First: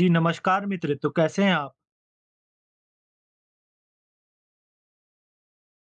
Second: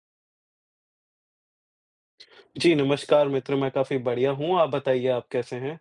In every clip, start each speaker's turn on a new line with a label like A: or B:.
A: जी, नमस्कार मित्र। तो कैसे हैं आप?
B: जी, नमस्कार मित्र, मैं काफ़ी बढ़िया हूँ, आप बताइए आप कैसे हैं?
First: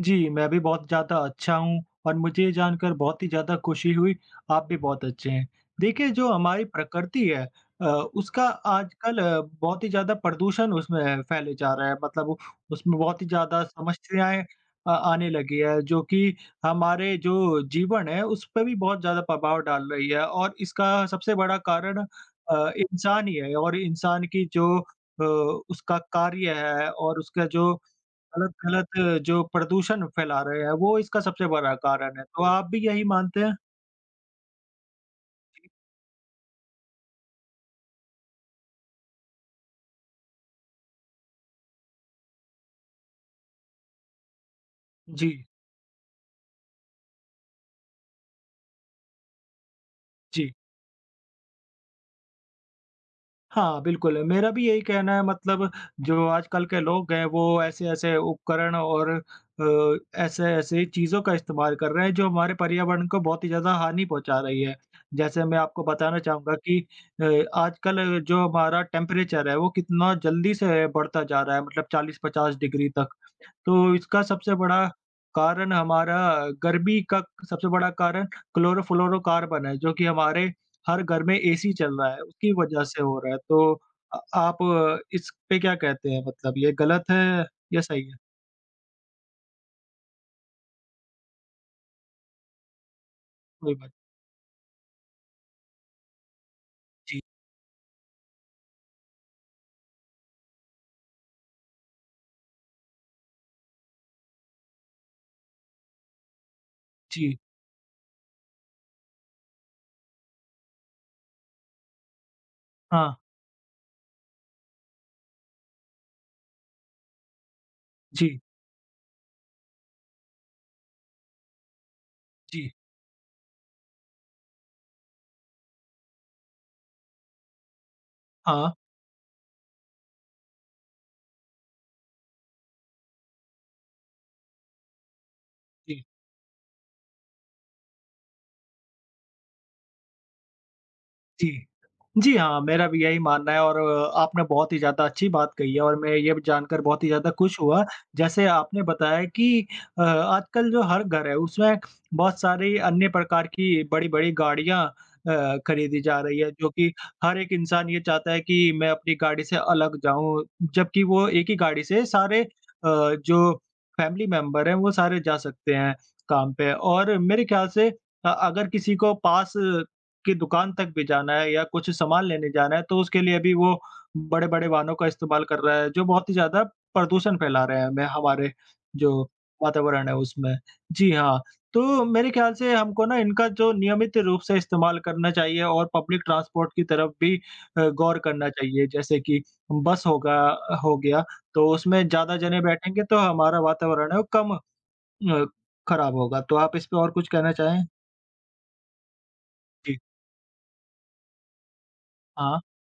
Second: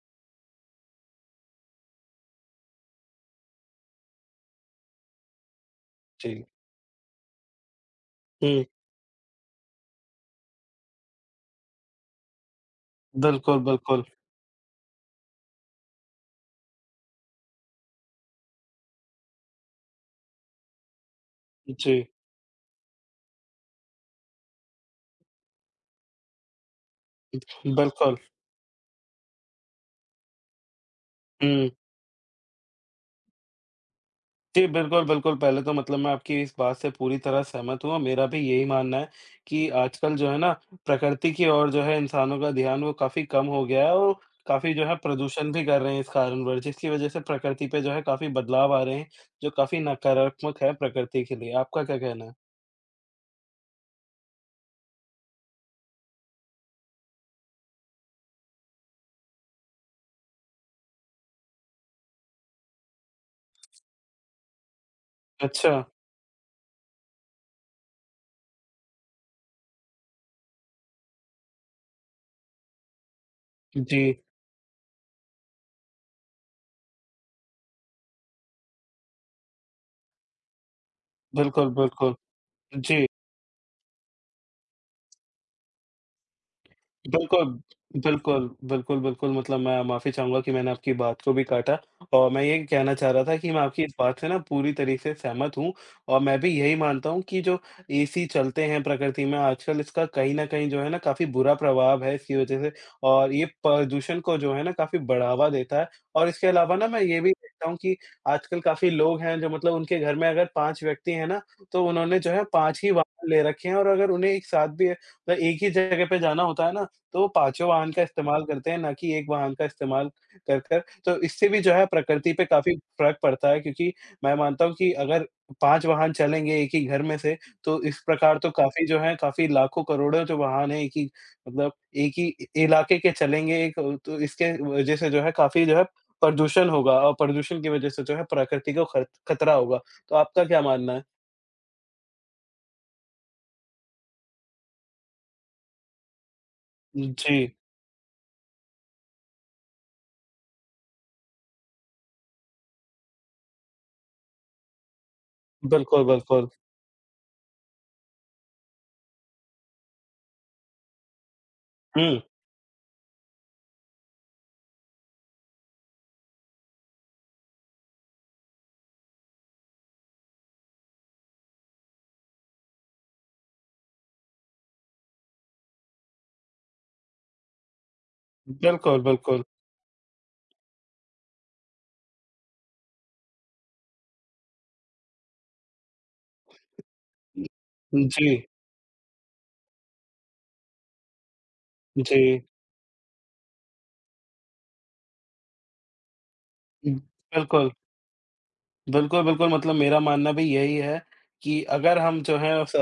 A: जी, मैं भी बहुत ज़्यादा अच्छा हूँ और मुझे ये जानकर बहुत ही ज़्यादा खुशी हुई, आप भी बहुत अच्छे हैं। देखिए, जो
B: जी।
A: हमारी प्रकृति है उसका
B: हुँ,
A: आजकल बहुत ही ज़्यादा प्रदूषण उसमें फैले जा रहा है। मतलब उसमें बहुत ही ज़्यादा
B: बिल्कुल, बिल्कुल।
A: समस्याएँ आने लगी है, जो कि हमारे जो जीवन है, उस पे भी बहुत ज़्यादा प्रभाव डाल रही है और इसका सबसे बड़ा कारण
B: जी,
A: इंसान ही है और इंसान की जो उसका कार्य है और उसका जो
B: बिल्कुल।
A: गलत-गलत जो प्रदूषण फैला रहे हैं, वो इसका सबसे
B: हुँ।
A: बड़ा कारण है। तो आप भी यही मानते हैं?
B: जी, बिल्कुल, बिल्कुल, पहले तो मतलब मैं आपकी इस बात से पूरी तरह सहमत हूँ और मेरा भी यही मानना है कि आजकल जो है ना, प्रकृति की ओर जो है इंसानों का ध्यान वो काफ़ी कम हो गया है और काफ़ी जो है
A: जी,
B: प्रदूषण भी कर रहे हैं इस कारणवश, जिसकी वजह से प्रकृति पे जो है काफ़ी बदलाव आ रहे हैं, जो काफ़ी
A: जी।
B: नकारात्मक है प्रकृति के लिए। आपका क्या कहना है?
A: हाँ, बिल्कुल, मेरा भी यही कहना है मतलब जो आजकल के लोग हैं, वो ऐसे-ऐसे उपकरण और ऐसे-ऐसे चीज़ों का इस्तेमाल कर रहे हैं, जो हमारे पर्यावरण को बहुत ही ज़्यादा हानि पहुँचा रही है। जैसे मैं
B: अच्छा।
A: आपको बताना चाहूँगा कि अ, आजकल जो हमारा टेम्परेचर है, वो कितना जल्दी से बढ़ता जा रहा है, मतलब 40-50 डिग्री तक। तो
B: जी,
A: इसका सबसे बड़ा कारण हमारा गर्मी का सबसे बड़ा कारण क्लोरोफ्लोरोकार्बन है, जो कि हमारे हर घर में
B: बिल्कुल,
A: एसी चल रहा
B: बिल्कुल।
A: है, उसकी वजह से
B: जी।
A: हो रहा है। तो आप इस पे क्या कहते हैं मतलब ये गलत
B: बिल्कुल,
A: है या सही है?
B: बिल्कुल, बिल्कुल, बिल्कुल मतलब मैं माफ़ी चाहूँगा कि मैंने आपकी बात को भी काटा और मैं ये कहना चाह रहा था कि मैं
A: कोई
B: आपकी
A: बात
B: इस बात से ना पूरी तरीके से सहमत हूँ और मैं भी यही मानता
A: जी,
B: हूँ कि जो एसी चलते हैं प्रकृति में आजकल इसका कहीं न कहीं जो है ना काफ़ी बुरा प्रभाव है इसकी वज़ह से। और ये प्रदूषण को जो है ना काफ़ी बढ़ावा देता है। और इसके अलावा ना मैं ये भी
A: जी।
B: देखता हूँ कि आजकल काफ़ी लोग हैं जो मतलब उनके घर में अगर 5 व्यक्ति हैं ना, तो उन्होंने जो है 5 ही
A: हाँ,
B: वाहन ले रखे हैं और अगर उन्हें एक साथ भी मतलब एक ही जगह पे जाना होता है ना, तो पाँचों वाहन का
A: जी,
B: इस्तेमाल करते हैं, ना कि एक वाहन का इस्तेमाल कर कर। तो इससे भी जो है प्रकृति पे
A: जी।
B: काफ़ी फ़र्क पड़ता है, क्योंकि मैं मानता हूँ कि अगर 5 वाहन चलेंगे एक ही घर में से, तो इस प्रकार तो
A: हाँ,
B: काफ़ी जो है काफ़ी लाखों-करोड़ों जो वाहन हैं, एक ही मतलब एक ही इ इलाके के चलेंगे, एक तो इसके वज़ह से जो है काफ़ी जो है
A: जी,
B: प्रदूषण होगा और प्रदूषण की वज़ह से जो है प्रकृति को ख खतरा होगा। तो आपका क्या मानना है?
A: जी। जी हाँ, मेरा भी यही मानना है और आपने बहुत ही ज़्यादा अच्छी बात कही है और मैं ये भी जानकर बहुत ही ज़्यादा
B: जी,
A: खुश हुआ। जैसे आपने बताया कि आजकल जो हर घर है उसमें बहुत सारी अन्य प्रकार की बड़ी-बड़ी गाड़ियाँ खरीदी
B: बिल्कुल,
A: जा रही
B: बिल्कुल।
A: है जो कि हर एक इंसान ये चाहता है कि मैं अपनी गाड़ी से अलग जाऊँ, जबकि वो एक ही गाड़ी से
B: हुँ,
A: सारे जो फैमिली मेंबर हैं वो सारे जा सकते हैं काम पे और मेरे ख़्याल से अगर किसी को पास की दुकान तक भी जाना है या कुछ सामान लेने जाना है, तो उसके लिए भी वो बड़े-बड़े वाहनों का इस्तेमाल कर रहा है, जो बहुत ही ज़्यादा प्रदूषण फैला रहे हैं हमें हमारे
B: बिल्कुल,
A: जो
B: बिल्कुल।
A: वातावरण है उसमें। जी हाँ, तो मेरे ख्याल से हमको ना इनका जो नियमित रूप से इस्तेमाल करना चाहिए और पब्लिक ट्रांसपोर्ट की तरफ भी गौर
B: जी,
A: करना चाहिए। जैसे कि बस होगा हो गया, तो उसमें
B: जी।
A: ज़्यादा जने बैठेंगे तो हमारा वातावरण है वो कम अ, खराब होगा। तो आप इस
B: हुँ।
A: पे और कुछ कहना
B: बिल्कुल,
A: चाहें?
B: बिल्कुल, बिल्कुल मतलब
A: जी।
B: मेरा मानना भी यही है कि अगर हम जो है
A: हाँ।
B: स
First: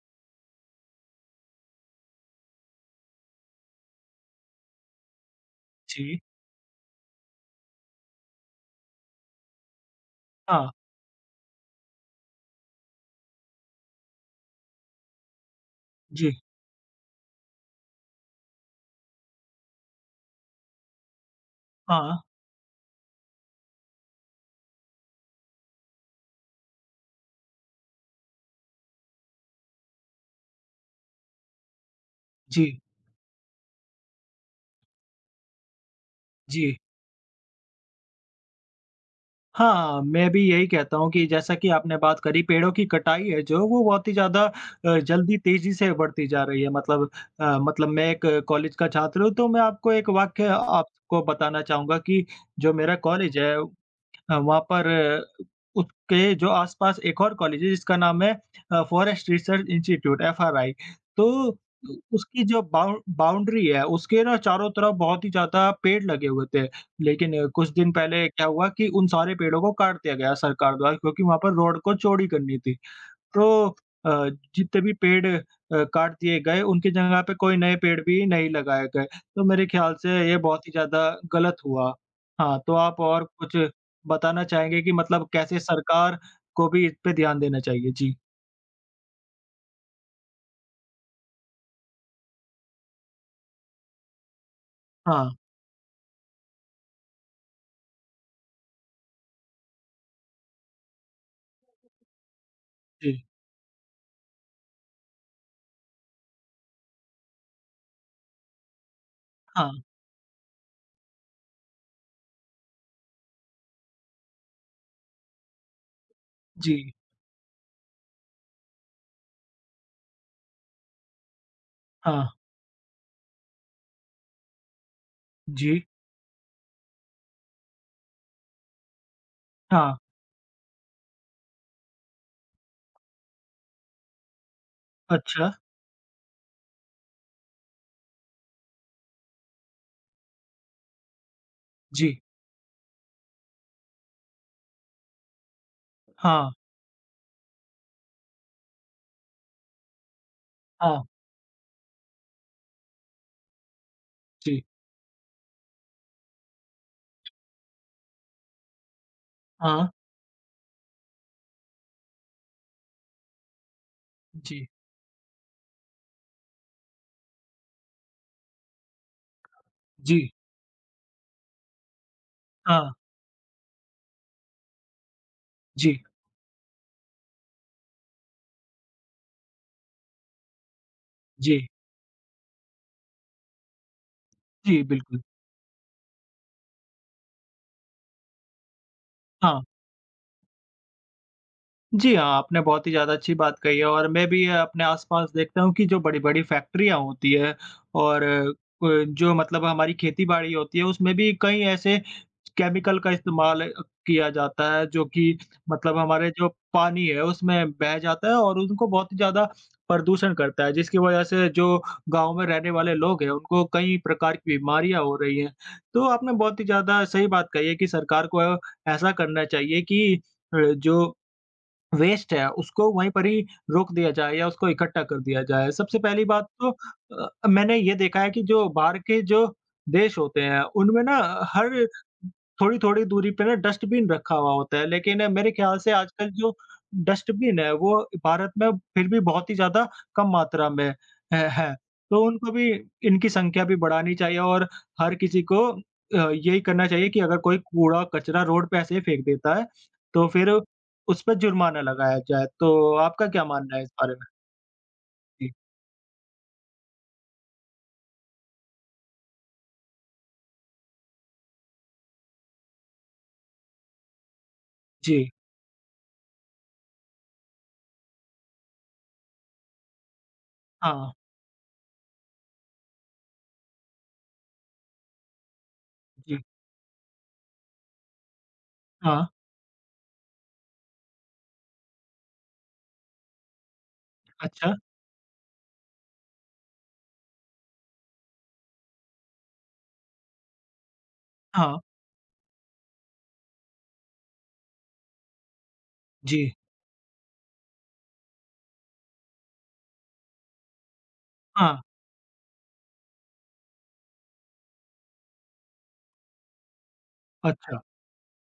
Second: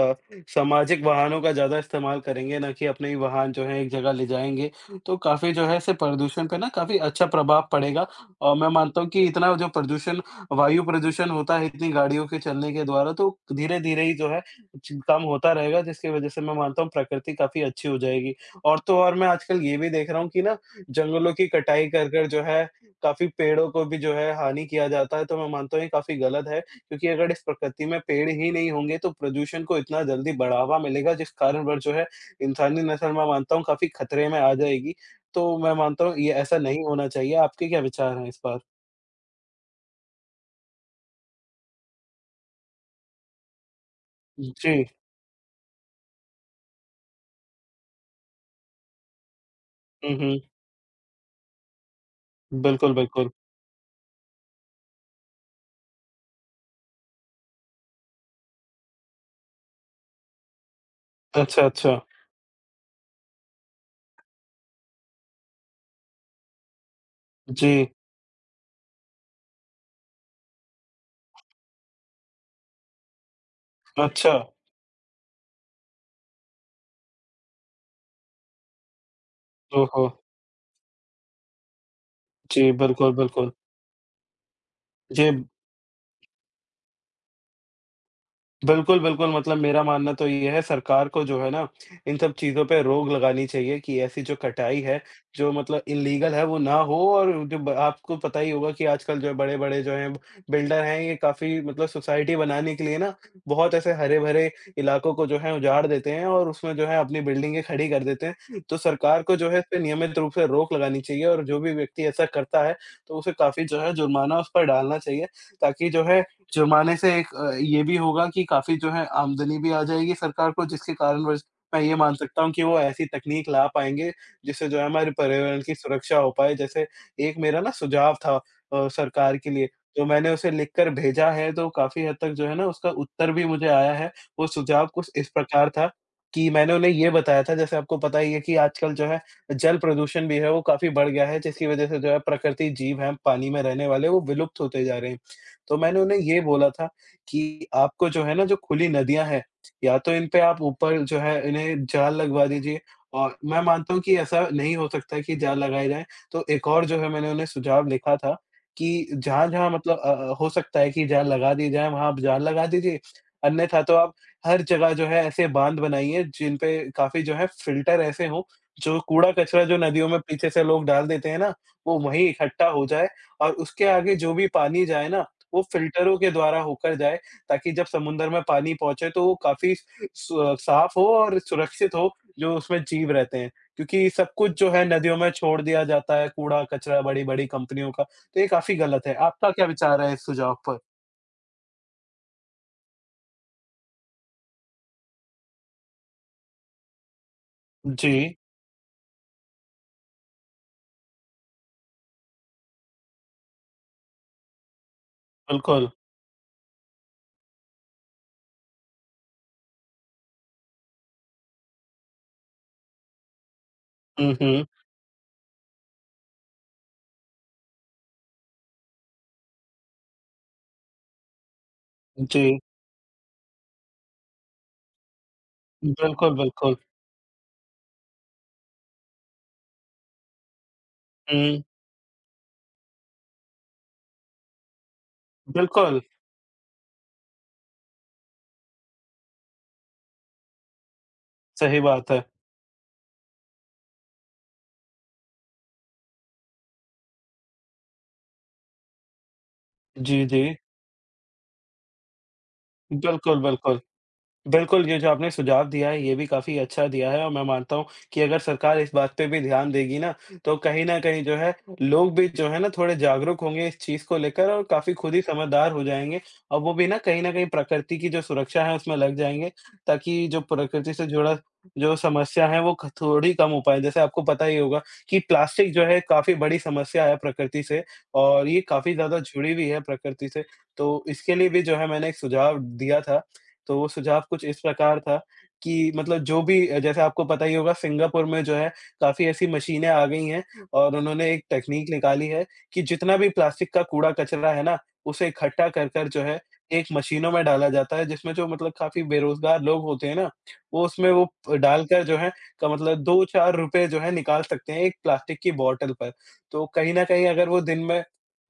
B: सामाजिक वाहनों का ज़्यादा इस्तेमाल करेंगे ना कि अपने ही वाहन जो है एक जगह ले जाएँगे, तो काफ़ी जो है इससे
A: जी।
B: प्रदूषण पे ना काफ़ी अच्छा प्रभाव पड़ेगा। और मैं मानता हूँ कि इतना जो प्रदूषण
A: हाँ।
B: वायु प्रदूषण होता है इतनी गाड़ियों के चलने के द्वारा, तो धीरे-धीरे ही जो है च कम होता रहेगा, जिसकी वज़ह
A: जी।
B: से मैं मानता हूँ प्रकृति काफ़ी अच्छी हो जाएगी। और तो और मैं आजकल ये भी देख रहा हूँ कि ना जंगलों की कटाई कर
A: हाँ,
B: कर जो है काफ़ी पेड़ों को भी जो है हानि किया जाता है, तो मैं मानता हूँ ये काफ़ी गलत है, क्योंकि अगर इस प्रकृति में पेड़ ही नहीं होंगे तो प्रदूषण को इतना जल्दी बढ़ावा मिलेगा, जिस कारणवश जो है
A: जी,
B: इंसानी नस्ल मैं मानता हूँ काफ़ी खतरे में आ जाएगी। तो मैं मानता हूँ ये ऐसा
A: जी।
B: नहीं होना चाहिए, आपके क्या विचार हैं इस पर?
A: हाँ, मैं भी यही कहता हूँ कि जैसा कि आपने बात करी पेड़ों की कटाई है जो वो बहुत ही ज़्यादा
B: जी।
A: जल्दी तेज़ी से बढ़ती जा रही है मतलब मतलब मैं एक कॉलेज का छात्र हूँ तो मैं आपको एक
B: हुँ, हुँ।
A: वाक़या आपको बताना चाहूँगा कि जो
B: बिल्कुल,
A: मेरा
B: बिल्कुल।
A: कॉलेज है हाँ, वहाँ पर उसके जो आस-पास एक और कॉलेज है जिसका नाम है फॉरेस्ट रिसर्च इंस्टीट्यूट एफआरआई। तो उ
B: अच्छा, अच्छा।
A: उसकी जो बाउंड्री है उसके ना चारों तरफ बहुत ही ज़्यादा पेड़ लगे हुए थे। लेकिन कुछ
B: जी।
A: दिन पहले क्या हुआ कि उन सारे पेड़ों को काट दिया गया सरकार द्वारा क्योंकि वहाँ पर रोड को चौड़ी करनी थी। तो अ,
B: अच्छा।
A: जितने भी पेड़ काट दिए गए, उनकी जगह पे कोई नए पेड़ भी नहीं लगाए गए, तो मेरे ख़्याल
B: ओहो!
A: से ये बहुत ही ज़्यादा गलत हुआ। हाँ,
B: जी,
A: तो आप
B: बिल्कुल,
A: और
B: बिल्कुल।
A: कुछ बताना चाहेंगे कि मतलब
B: जी।
A: कैसे सरकार को भी इस पे ध्यान देना चाहिए? जी।
B: बिल्कुल, बिल्कुल, मतलब मेरा मानना तो ये है सरकार को जो है ना, इन सब चीज़ों पे रोक लगानी चाहिए कि ऐसी जो कटाई है,
A: हाँ,
B: जो मतलब इल्लीगल है वो ना हो। और जो ब आपको पता ही होगा कि आजकल जो है बड़े-बड़े जो हैं बिल्डर हैं, ये काफ़ी मतलब सोसाइटी बनाने के लिए
A: जी।
B: ना बहुत ऐसे हरे-भरे इलाकों को जो है उजाड़ देते हैं और उसमें जो है अपनी बिल्डिंगें खड़ी कर देते हैं। तो सरकार को जो है इस
A: हाँ,
B: पे नियमित रूप से रोक लगानी चाहिए और जो भी व्यक्ति ऐसा करता है, तो उसे काफ़ी जो है जुर्माना उस पर डालना चाहिए, ताकि जो है
A: जी।
B: जुर्माने से एक ये भी होगा कि काफ़ी जो है आमदनी भी आ जाएगी सरकार को, जिसके कारणवश मैं ये मान
A: हाँ,
B: सकता हूँ कि वो ऐसी तकनीक ला पाएँगे, जिससे जो है हमारे पर्यावरण
A: जी।
B: की सुरक्षा हो पाए। जैसे एक मेरा ना सुझाव था सरकार के लिए,
A: हाँ,
B: तो मैंने उसे लिख कर भेजा है तो काफ़ी हद तक जो है ना उसका उत्तर भी मुझे आया है। वो सुझाव कुछ इस
A: अच्छा।
B: प्रकार था कि मैंने उन्हें ये बताया था, जैसे आपको पता ही है कि आजकल जो है जल प्रदूषण भी है वो काफ़ी बढ़ गया है, जिसकी वज़ह से जो
A: जी।
B: है प्रकृति जीव हैं पानी में रहने वाले वो विलुप्त होते जा रहे हैं। तो मैंने उन्हें ये
A: हाँ,
B: बोला था कि आपको जो है ना, जो खुली नदियाँ हैं, या तो इन पे आप ऊपर
A: हाँ,
B: जो है इन्हें जाल लगवा दीजिए, और मैं मानता हूँ कि ऐसा
A: जी।
B: नहीं हो सकता कि जाल लगाए जाएँ, तो एक और जो है मैंने उन्हें सुझाव लिखा था कि जहाँ-जहाँ
A: हाँ,
B: मतलब हो सकता है कि जाल लगा दिए जाएँ, वहाँ आप जाल लगा दीजिए। अन्यथा तो आप हर
A: जी।
B: जगह जो है ऐसे बाँध बनाइए जिन पे काफ़ी जो है फ़िल्टर ऐसे हों, जो कूड़ा-कचरा जो नदियों में
A: जी।
B: पीछे से लोग डाल देते हैं ना, वो वहीं इकट्ठा हो
A: हाँ,
B: जाए और उसके आगे जो भी पानी जाए ना वो
A: जी,
B: फ़िल्टरों के द्वारा होकर जाए, ताकि जब समुद्र में पानी पहुँचे तो वो काफ़ी सु साफ़ हो और
A: जी।
B: सुरक्षित हो, जो उसमें जीव रहते हैं। क्योंकि सब कुछ जो
A: जी,
B: है नदियों
A: बिल्कुल।
B: में छोड़ दिया जाता है, कूड़ा-कचरा बड़ी-बड़ी कंपनियों का, तो ये काफ़ी गलत है। आपका
A: हाँ।
B: क्या विचार है इस सुझाव पर?
A: जी हाँ, आपने बहुत ही ज़्यादा अच्छी बात कही है और मैं भी अपने आस-पास देखता हूँ कि जो बड़ी-बड़ी फैक्ट्रियाँ होती हैं और
B: जी,
A: जो मतलब हमारी खेती-बाड़ी होती है, उसमें भी कई ऐसे केमिकल का इस्तेमाल किया जाता है, जो कि
B: बिल्कुल।
A: मतलब हमारे जो पानी है, उसमें बह जाता है और उनको बहुत ही ज़्यादा प्रदूषण करता है, जिसकी वजह से जो गाँव में रहने वाले लोग हैं, उनको कई
B: हुँ,
A: प्रकार की
B: हुँ।
A: बीमारियाँ हो रही हैं। तो आपने बहुत ही ज़्यादा सही बात कही है कि सरकार को ऐसा करना चाहिए कि जो वेस्ट है,
B: जी,
A: उसको वहीं पर ही रोक दिया जाए या उसको इकट्ठा कर दिया जाए। सबसे पहली
B: बिल्कुल,
A: बात तो
B: बिल्कुल।
A: मैंने ये देखा है कि जो बाहर के जो देश होते हैं, उनमें ना
B: हुँ,
A: हर थोड़ी-थोड़ी दूरी पे ना डस्टबिन रखा हुआ होता है, लेकिन मेरे ख्याल से
B: बिल्कुल,
A: आजकल जो डस्टबिन है, वो भारत में फिर भी बहुत ही ज़्यादा कम मात्रा में है।
B: सही बात
A: तो
B: है।
A: उनको भी इनकी संख्या भी बढ़ानी चाहिए और हर किसी को यही करना चाहिए कि अगर कोई कूड़ा-कचरा रोड पे ऐसे ही फेंक देता है,
B: जी,
A: तो
B: जी।
A: फिर उस पे जुर्माना लगाया जाए, तो आपका
B: बिल्कुल,
A: क्या मानना
B: बिल्कुल।
A: है इस बारे में?
B: बिल्कुल, ये जो आपने
A: जी,
B: सुझाव दिया है, ये भी काफ़ी अच्छा दिया है और मैं मानता हूँ कि अगर सरकार इस बात पे भी ध्यान देगी ना, तो कहीं न कहीं जो है, लोग भी जो है ना थोड़े जागरूक होंगे इस चीज़ को लेकर और काफ़ी खुद ही
A: जी,
B: समझदार हो जाएँगे और वो भी ना कहीं न कहीं प्रकृति की जो सुरक्षा है, उसमें लग जाएँगे, ताकि जो प्रकृति से
A: हाँ,
B: जुड़ा जो समस्या है, वो क थोड़ी कम हो पाए। जैसे आपको पता ही होगा कि प्लास्टिक जो है, काफ़ी
A: जी,
B: बड़ी समस्या है प्रकृति से और ये काफ़ी ज़्यादा
A: हाँ,
B: जुड़ी हुई है प्रकृति से, तो इसके लिए भी जो है, मैंने एक सुझाव दिया था। तो वो सुझाव कुछ इस
A: अच्छा,
B: प्रकार था कि मतलब जो भी जैसे आपको पता ही होगा, सिंगापुर में जो है काफ़ी ऐसी मशीनें आ गई हैं और उन्होंने एक
A: हाँ,
B: तकनीक निकाली है कि जितना भी प्लास्टिक का कूड़ा-कचरा है ना, उसे इकट्ठा कर कर जो है
A: जी,
B: एक मशीनों में डाला जाता है, जिसमें जो मतलब काफ़ी बेरोज़गार लोग होते हैं ना, वो उसमें वो प
A: हाँ,
B: डालकर जो है का मतलब 2-4 रुपए जो है निकाल सकते हैं एक प्लास्टिक की बॉटल पर। तो कहीं न कहीं अगर वो
A: अच्छा,
B: दिन में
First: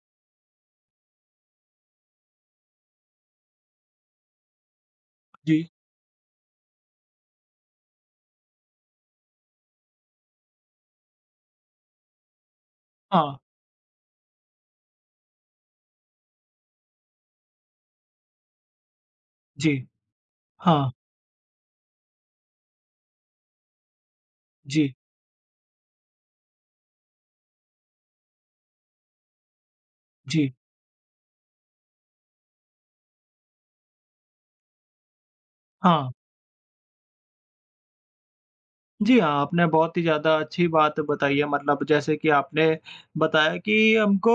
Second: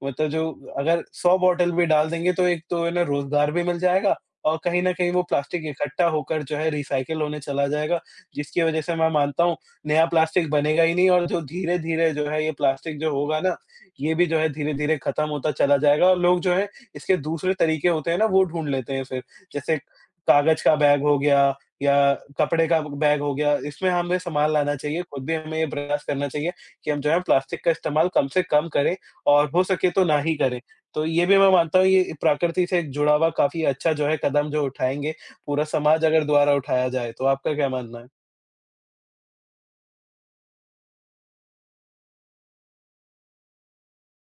B: मतलब जो अगर 100 बॉटल भी डाल देंगे तो एक तो इन्हें रोज़गार भी मिल जाएगा और कहीं न कहीं वो प्लास्टिक
A: जी,
B: इकट्ठा होकर जो है रिसाइकिल होने चला जाएगा, जिसकी वजह से मैं मानता हूँ नया प्लास्टिक बनेगा ही नहीं, और जो धीरे-धीरे जो है ये प्लास्टिक जो
A: हाँ,
B: होगा ना, ये भी जो है धीरे-धीरे खत्म होता चला जाएगा और लोग जो है इसके दूसरे तरीके होते हैं ना वो ढूँढ लेते हैं फिर।
A: जी,
B: जैसे कागज़ का
A: हाँ,
B: बैग हो गया या कपड़े का बैग हो गया, इसमें हमें सामान लाना
A: जी,
B: चाहिए, खुद भी हमें ये प्रयास करना चाहिए कि हम जो है प्लास्टिक का इस्तेमाल कम से कम करें और हो सके तो ना ही
A: जी,
B: करें। तो ये भी मैं मानता हूँ ये प्रकृति से एक जुड़ा हुआ काफ़ी अच्छा जो है कदम जो उठाएँगे, पूरा समाज
A: हाँ।
B: अगर द्वारा उठाया जाए, तो आपका क्या मानना है?
A: जी हाँ, आपने बहुत ही ज़्यादा अच्छी बात बताई है मतलब जैसे कि आपने बताया कि हमको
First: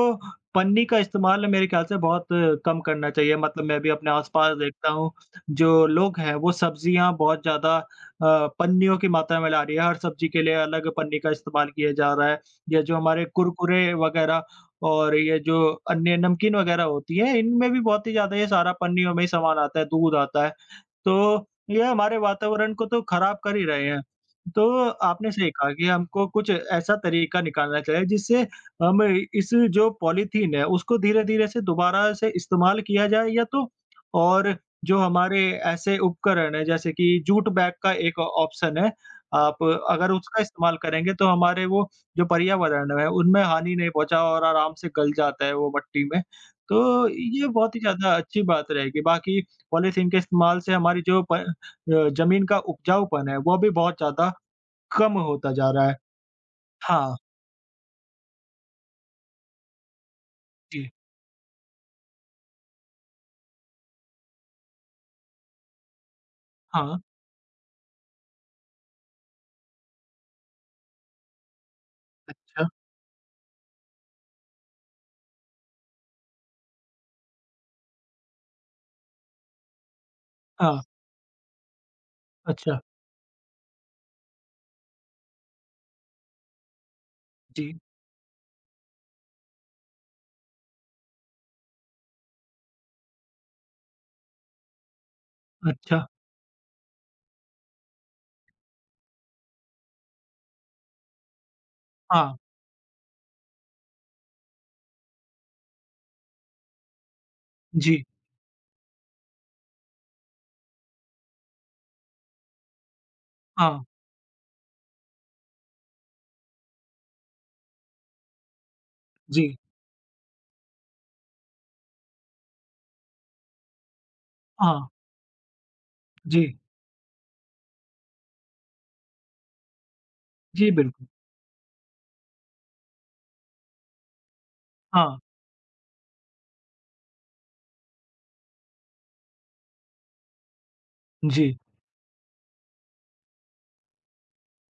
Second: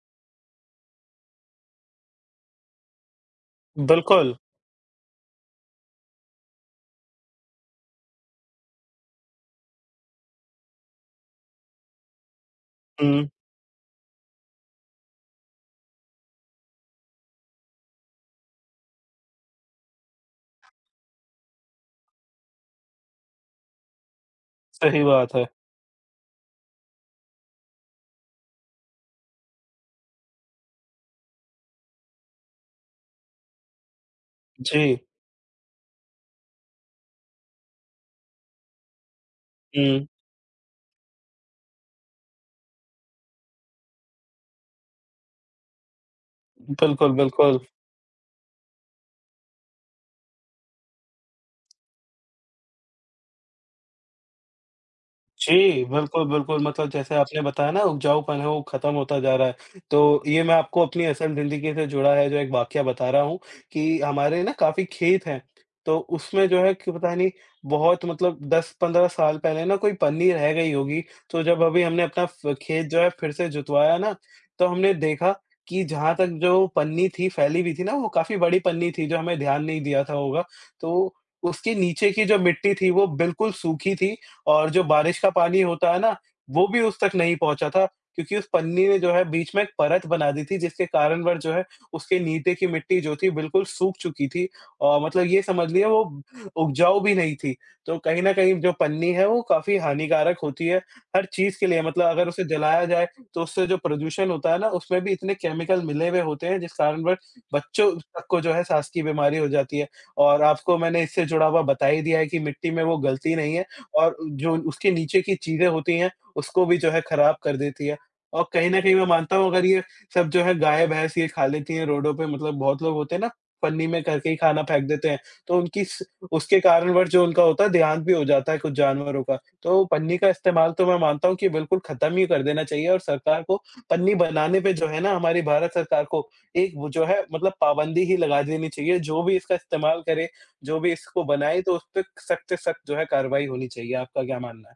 A: पन्नी का इस्तेमाल मेरे ख़्याल से बहुत कम करना चाहिए। मतलब मैं भी अपने
B: बिल्कुल।
A: आस-पास देखता हूँ, जो लोग हैं वो सब्ज़ियाँ बहुत ज़्यादा पन्नियों की मात्रा में ला रही है। हर सब्ज़ी के लिए अलग पन्नी का इस्तेमाल किया जा रहा है। या जो हमारे
B: हुँ,
A: कुरकुरे वग़ैरह और ये जो अन्य नमकीन वग़ैरह होती है, इनमें भी बहुत ही ज़्यादा ये सारा पन्नियों में ही सामान आता है, दूध आता है। तो ये हमारे वातावरण को तो खराब कर ही रहे हैं। तो
B: सही
A: आपने
B: बात है।
A: सही कहा कि हमको कुछ ऐसा तरीका निकालना चाहिए जिससे हम इस जो पॉलीथीन है उसको धीरे-धीरे से दोबारा से इस्तेमाल किया जाए या तो और
B: जी।
A: जो हमारे ऐसे उपकरण हैं जैसे कि जूट बैग का एक ऑप्शन है, आप
B: हुँ,
A: अगर उसका इस्तेमाल करेंगे तो हमारे वो जो पर्यावरण है उनमें हानि नहीं पहुँचा और आराम से गल जाता है वो मट्टी में। तो
B: बिल्कुल,
A: ये
B: बिल्कुल।
A: बहुत ही ज़्यादा अच्छी बात रहेगी। बाकी पॉलीथीन के इस्तेमाल से हमारी जो ज़मीन का उपजाऊपन है, वो भी बहुत ज़्यादा कम होता जा
B: जी,
A: रहा है।
B: बिल्कुल, बिल्कुल मतलब जैसे
A: हाँ,
B: आपने बताया ना उपजाऊपन है वो खत्म होता जा रहा है। तो ये मैं आपको
A: जी,
B: अपनी असल ज़िंदगी से जुड़ा है जो एक वाकया बता रहा हूँ कि हमारे ना काफ़ी खेत हैं, तो उसमें जो है कि
A: हाँ,
B: पता नहीं बहुत मतलब 10-15 साल पहले ना कोई पन्नी रह गई होगी। तो जब अभी हमने अपना फ
A: अच्छा,
B: खेत जो है फिर से जुतवाया ना, तो हमने देखा कि जहाँ तक जो पन्नी थी फैली हुई थी ना वो काफ़ी बड़ी पन्नी थी जो हमें ध्यान नहीं दिया था होगा।
A: हाँ,
B: तो उसके नीचे की जो मिट्टी
A: अच्छा,
B: थी वो बिल्कुल सूखी थी और जो बारिश का पानी होता है ना, वो भी उस तक नहीं पहुँचा
A: जी,
B: था, क्योंकि उस पन्नी ने जो है बीच में एक परत बना दी थी, जिसके कारणवश जो है उसके नीचे की मिट्टी जो थी बिल्कुल सूख चुकी थी और मतलब ये समझ लिए
A: अच्छा,
B: वो उपजाऊ भी नहीं थी। तो कहीं न कहीं जो पन्नी है वो काफ़ी हानिकारक होती है, हर चीज़ के लिए मतलब अगर
A: हाँ,
B: उसे जलाया जाए तो उससे जो प्रदूषण होता है ना उसमें भी इतने केमिकल मिले हुए होते हैं, जिस कारणवश बच्चों
A: जी,
B: तक को जो है साँस की बीमारी हो जाती है। और आपको मैंने इससे जुड़ा हुआ बता ही दिया है कि मिट्टी में वो गलती नहीं है।
A: हाँ,
B: और जो उसके नीचे की चीज़ें होती हैं, उसको भी जो है खराब कर देती है। और कहीं न कहीं मैं मानता हूँ
A: जी,
B: अगर ये सब जो है गाय-भैंस ये खा लेती हैं रोडों पे, मतलब बहुत लोग होते हैं ना, पन्नी में करके ही खाना फेंक
A: हाँ,
B: देते हैं, तो उनकी स
A: जी,
B: उसके कारणवश जो उनका होता है देहांत भी हो जाता है कुछ जानवरों का। तो पन्नी का
A: जी,
B: इस्तेमाल तो मैं
A: बिल्कुल,
B: मानता हूँ कि बिल्कुल ख़त्म ही कर देना चाहिए और सरकार को पन्नी बनाने पे जो है ना
A: हाँ,
B: हमारी भारत सरकार को एक वो जो है मतलब पाबंदी ही लगा देनी चाहिए। जो भी इसका इस्तेमाल करे, जो भी इसको
A: जी।
B: बनाए तो उसपे सख्त से सख्त जो है कार्रवाई होनी चाहिए, आपका क्या मानना है?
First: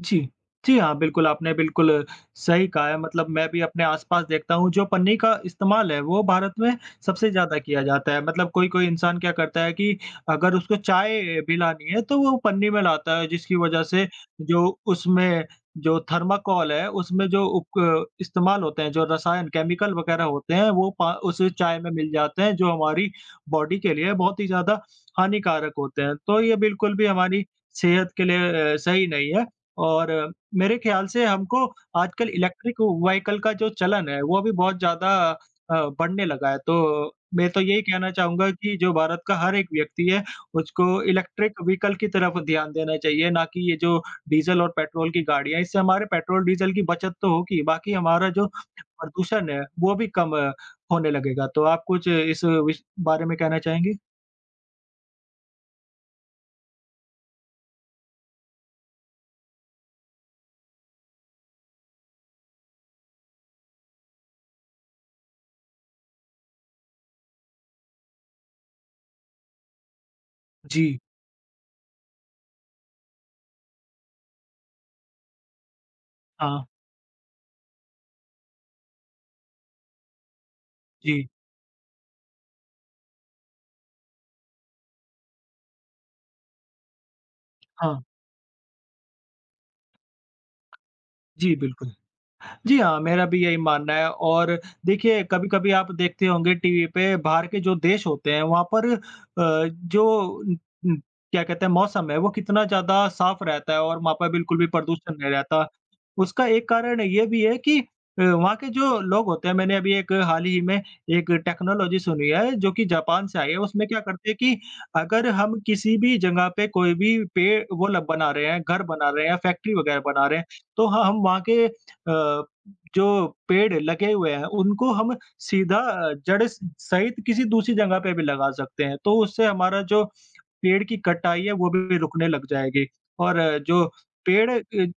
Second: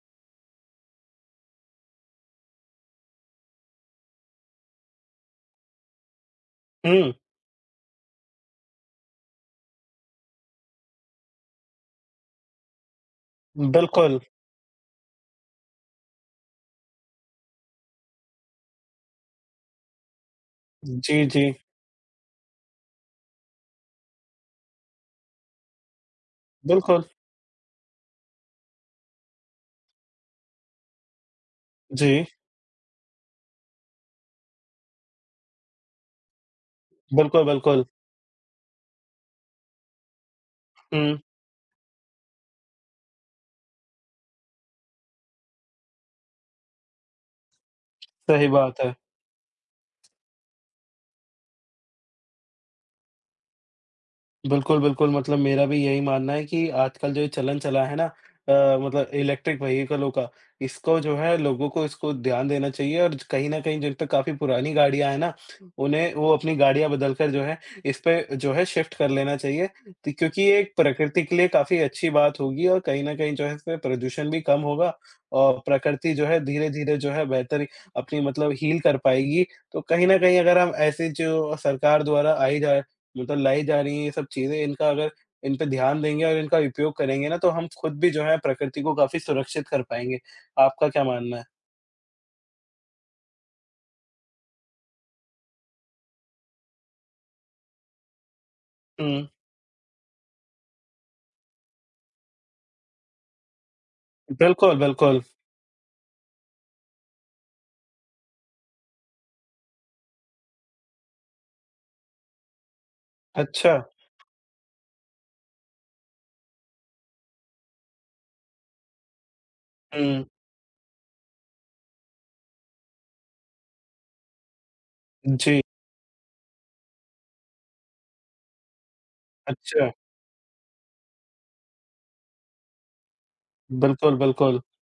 A: जी। जी हाँ, बिल्कुल, आपने बिल्कुल सही कहा है मतलब मैं भी अपने आस-पास देखता हूँ जो पन्नी का इस्तेमाल है वो भारत में
B: हुँ,
A: सबसे ज़्यादा किया जाता है। मतलब कोई-कोई इंसान क्या करता है कि अगर उसको चाय भी लानी है तो वो पन्नी में लाता है जिसकी वज़ह से
B: बिल्कुल।
A: जो उसमें जो थर्माकोल है उसमें जो उप इस्तेमाल होते हैं, जो रसायन केमिकल वग़ैरह होते हैं वो पा
B: जी,
A: उस
B: जी।
A: चाय में मिल जाते हैं जो हमारी बॉडी के लिए बहुत ही ज़्यादा हानिकारक होते हैं। तो ये बिल्कुल
B: बिल्कुल।
A: भी हमारी सेहत के लिए सही नहीं है। और मेरे ख़्याल से हमको
B: जी,
A: आजकल इलेक्ट्रिक व्हीकल का जो चलन है, वो भी बहुत ज़्यादा बढ़ने लगा है। तो
B: बिल्कुल,
A: मैं तो यही
B: बिल्कुल।
A: कहना चाहूँगा कि जो भारत का हर एक व्यक्ति है, उसको
B: हुँ,
A: इलेक्ट्रिक व्हीकल की तरफ ध्यान देना चाहिए, ना कि ये जो डीज़ल और पेट्रोल की गाड़ियाँ हैं। इससे हमारे पेट्रोल, डीज़ल की बचत तो होगी, बाकी हमारा जो
B: सही बात है।
A: प्रदूषण है, वो भी कम होने लगेगा। तो आप कुछ इस विष बारे में कहना चाहेंगे?
B: बिल्कुल, बिल्कुल, मतलब मेरा भी यही मानना है कि आजकल जो ये चलन चला है ना, अ, मतलब इलेक्ट्रिक व्हीकलों का, इसको जो है लोगों को इसको ध्यान देना चाहिए और कहीं न कहीं जिन पे काफ़ी पुरानी गाड़ियाँ हैं ना, उन्हें वो अपनी गाड़ियाँ बदलकर जो है, इस पे जो है शिफ्ट कर लेना चाहिए। त क्योंकि ये एक
A: जी।
B: प्रकृति के लिए काफ़ी अच्छी बात होगी और कहीं न कहीं जो है इससे प्रदूषण भी कम होगा और प्रकृति जो है
A: हाँ।
B: धीरे-धीरे जो है बेहतर अपनी मतलब हील कर पाएगी। तो कहीं न कहीं अगर हम ऐसे
A: जी।
B: जो सरकार द्वारा आई जा मतलब लाई जा रही है ये सब चीज़ें, इनका अगर इन पे ध्यान देंगे और इनका उपयोग करेंगे ना, तो हम खुद
A: हाँ।
B: भी जो है प्रकृति को काफ़ी सुरक्षित कर पाएँगे। आपका क्या मानना है?
A: जी, बिल्कुल। जी हाँ, मेरा भी यही मानना है और देखिए कभी-कभी आप देखते होंगे टीवी पे बाहर के जो देश होते हैं वहाँ पर
B: हुँ।
A: जो उम, क्या कहते हैं मौसम है वो कितना ज़्यादा साफ रहता है और वहाँ पर बिल्कुल भी
B: बिल्कुल,
A: प्रदूषण
B: बिल्कुल।
A: नहीं रहता। उसका एक कारण ये भी है कि वहाँ के जो लोग होते हैं मैंने अभी एक हाल ही में एक टेक्नोलॉजी सुनी है जो कि जापान से आई है।
B: अच्छा।
A: उसमें क्या करते हैं कि अगर हम किसी भी जगह पे कोई भी पेड़ वो ल बना रहे हैं, घर बना रहे हैं या फैक्ट्री वगैरह
B: हुँ।
A: बना रहे हैं, तो ह हम वहाँ के जो पेड़ लगे हुए हैं, उनको हम
B: जी।
A: सीधा जड़ स सहित किसी दूसरी जगह पे भी लगा सकते हैं, तो उससे हमारा
B: अच्छा।
A: जो पेड़ की कटाई है वो भी रुकने लग जाएगी। और जो
B: बिल्कुल,
A: पेड़
B: बिल्कुल।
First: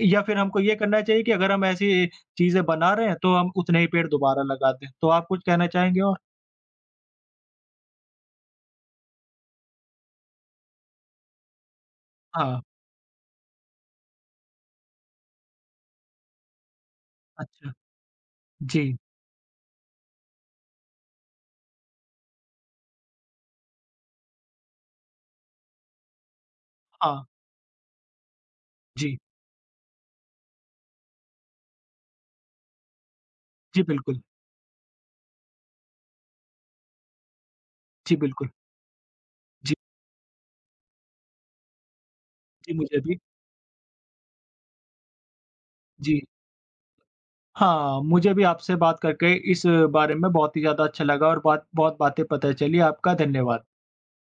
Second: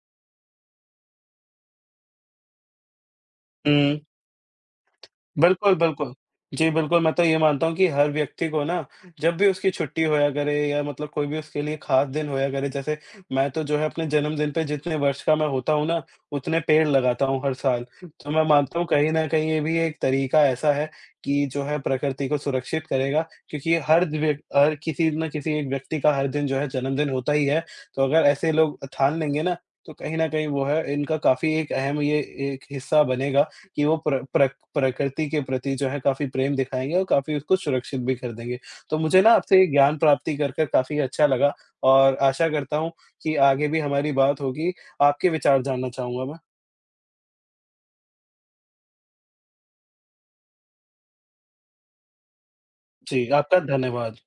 A: या फिर हमको ये करना चाहिए कि अगर हम ऐसी चीज़ें बना रहे हैं, तो हम उतने ही
B: हुँ।
A: पेड़ दोबारा लगा दें। तो आप कुछ कहना
B: बिल्कुल,
A: चाहेंगे
B: बिल्कुल।
A: और?
B: जी, बिल्कुल, मैं तो ये मानता हूँ कि हर व्यक्ति को ना जब भी उसकी छुट्टी होया करे या मतलब कोई भी उसके लिए ख़ास दिन होया
A: हाँ,
B: करे, जैसे मैं तो जो है अपने जन्मदिन पे जितने वर्ष का मैं होता हूँ ना, उतने पेड़ लगाता हूँ हर
A: अच्छा।
B: साल। तो मैं मानता हूँ
A: जी,
B: कहीं न कहीं ये भी एक तरीका ऐसा है कि जो है प्रकृति को सुरक्षित करेगा, क्योंकि हर व्य हर किसी न किसी एक व्यक्ति का हर दिन जो है जन्मदिन
A: हाँ,
B: होता ही है। तो अगर ऐसे लोग
A: जी।
B: ठान लेंगे ना, तो कहीं न कहीं वो है इनका काफ़ी एक अहम ये एक हिस्सा बनेगा
A: जी,
B: कि वो
A: बिल्कुल।
B: प्र प्र प्रकृति के प्रति जो है काफ़ी प्रेम दिखाएँगे और काफ़ी उसको सुरक्षित
A: जी,
B: भी कर
A: बिल्कुल।
B: देंगे। तो मुझे ना आपसे ये
A: जी,
B: ज्ञान प्राप्ति कर कर काफ़ी अच्छा लगा और आशा
A: जी,
B: करता हूँ
A: मुझे भी।
B: कि आगे भी हमारी बात होगी। आपके विचार जानना
A: जी।
B: चाहूँगा मैं।
A: हाँ, मुझे भी आपसे बात करके इस बारे में बहुत ही ज़्यादा अच्छा लगा और बात बहुत बातें पता चली। आपका
B: जी, आपका
A: धन्यवाद।
B: धन्यवाद।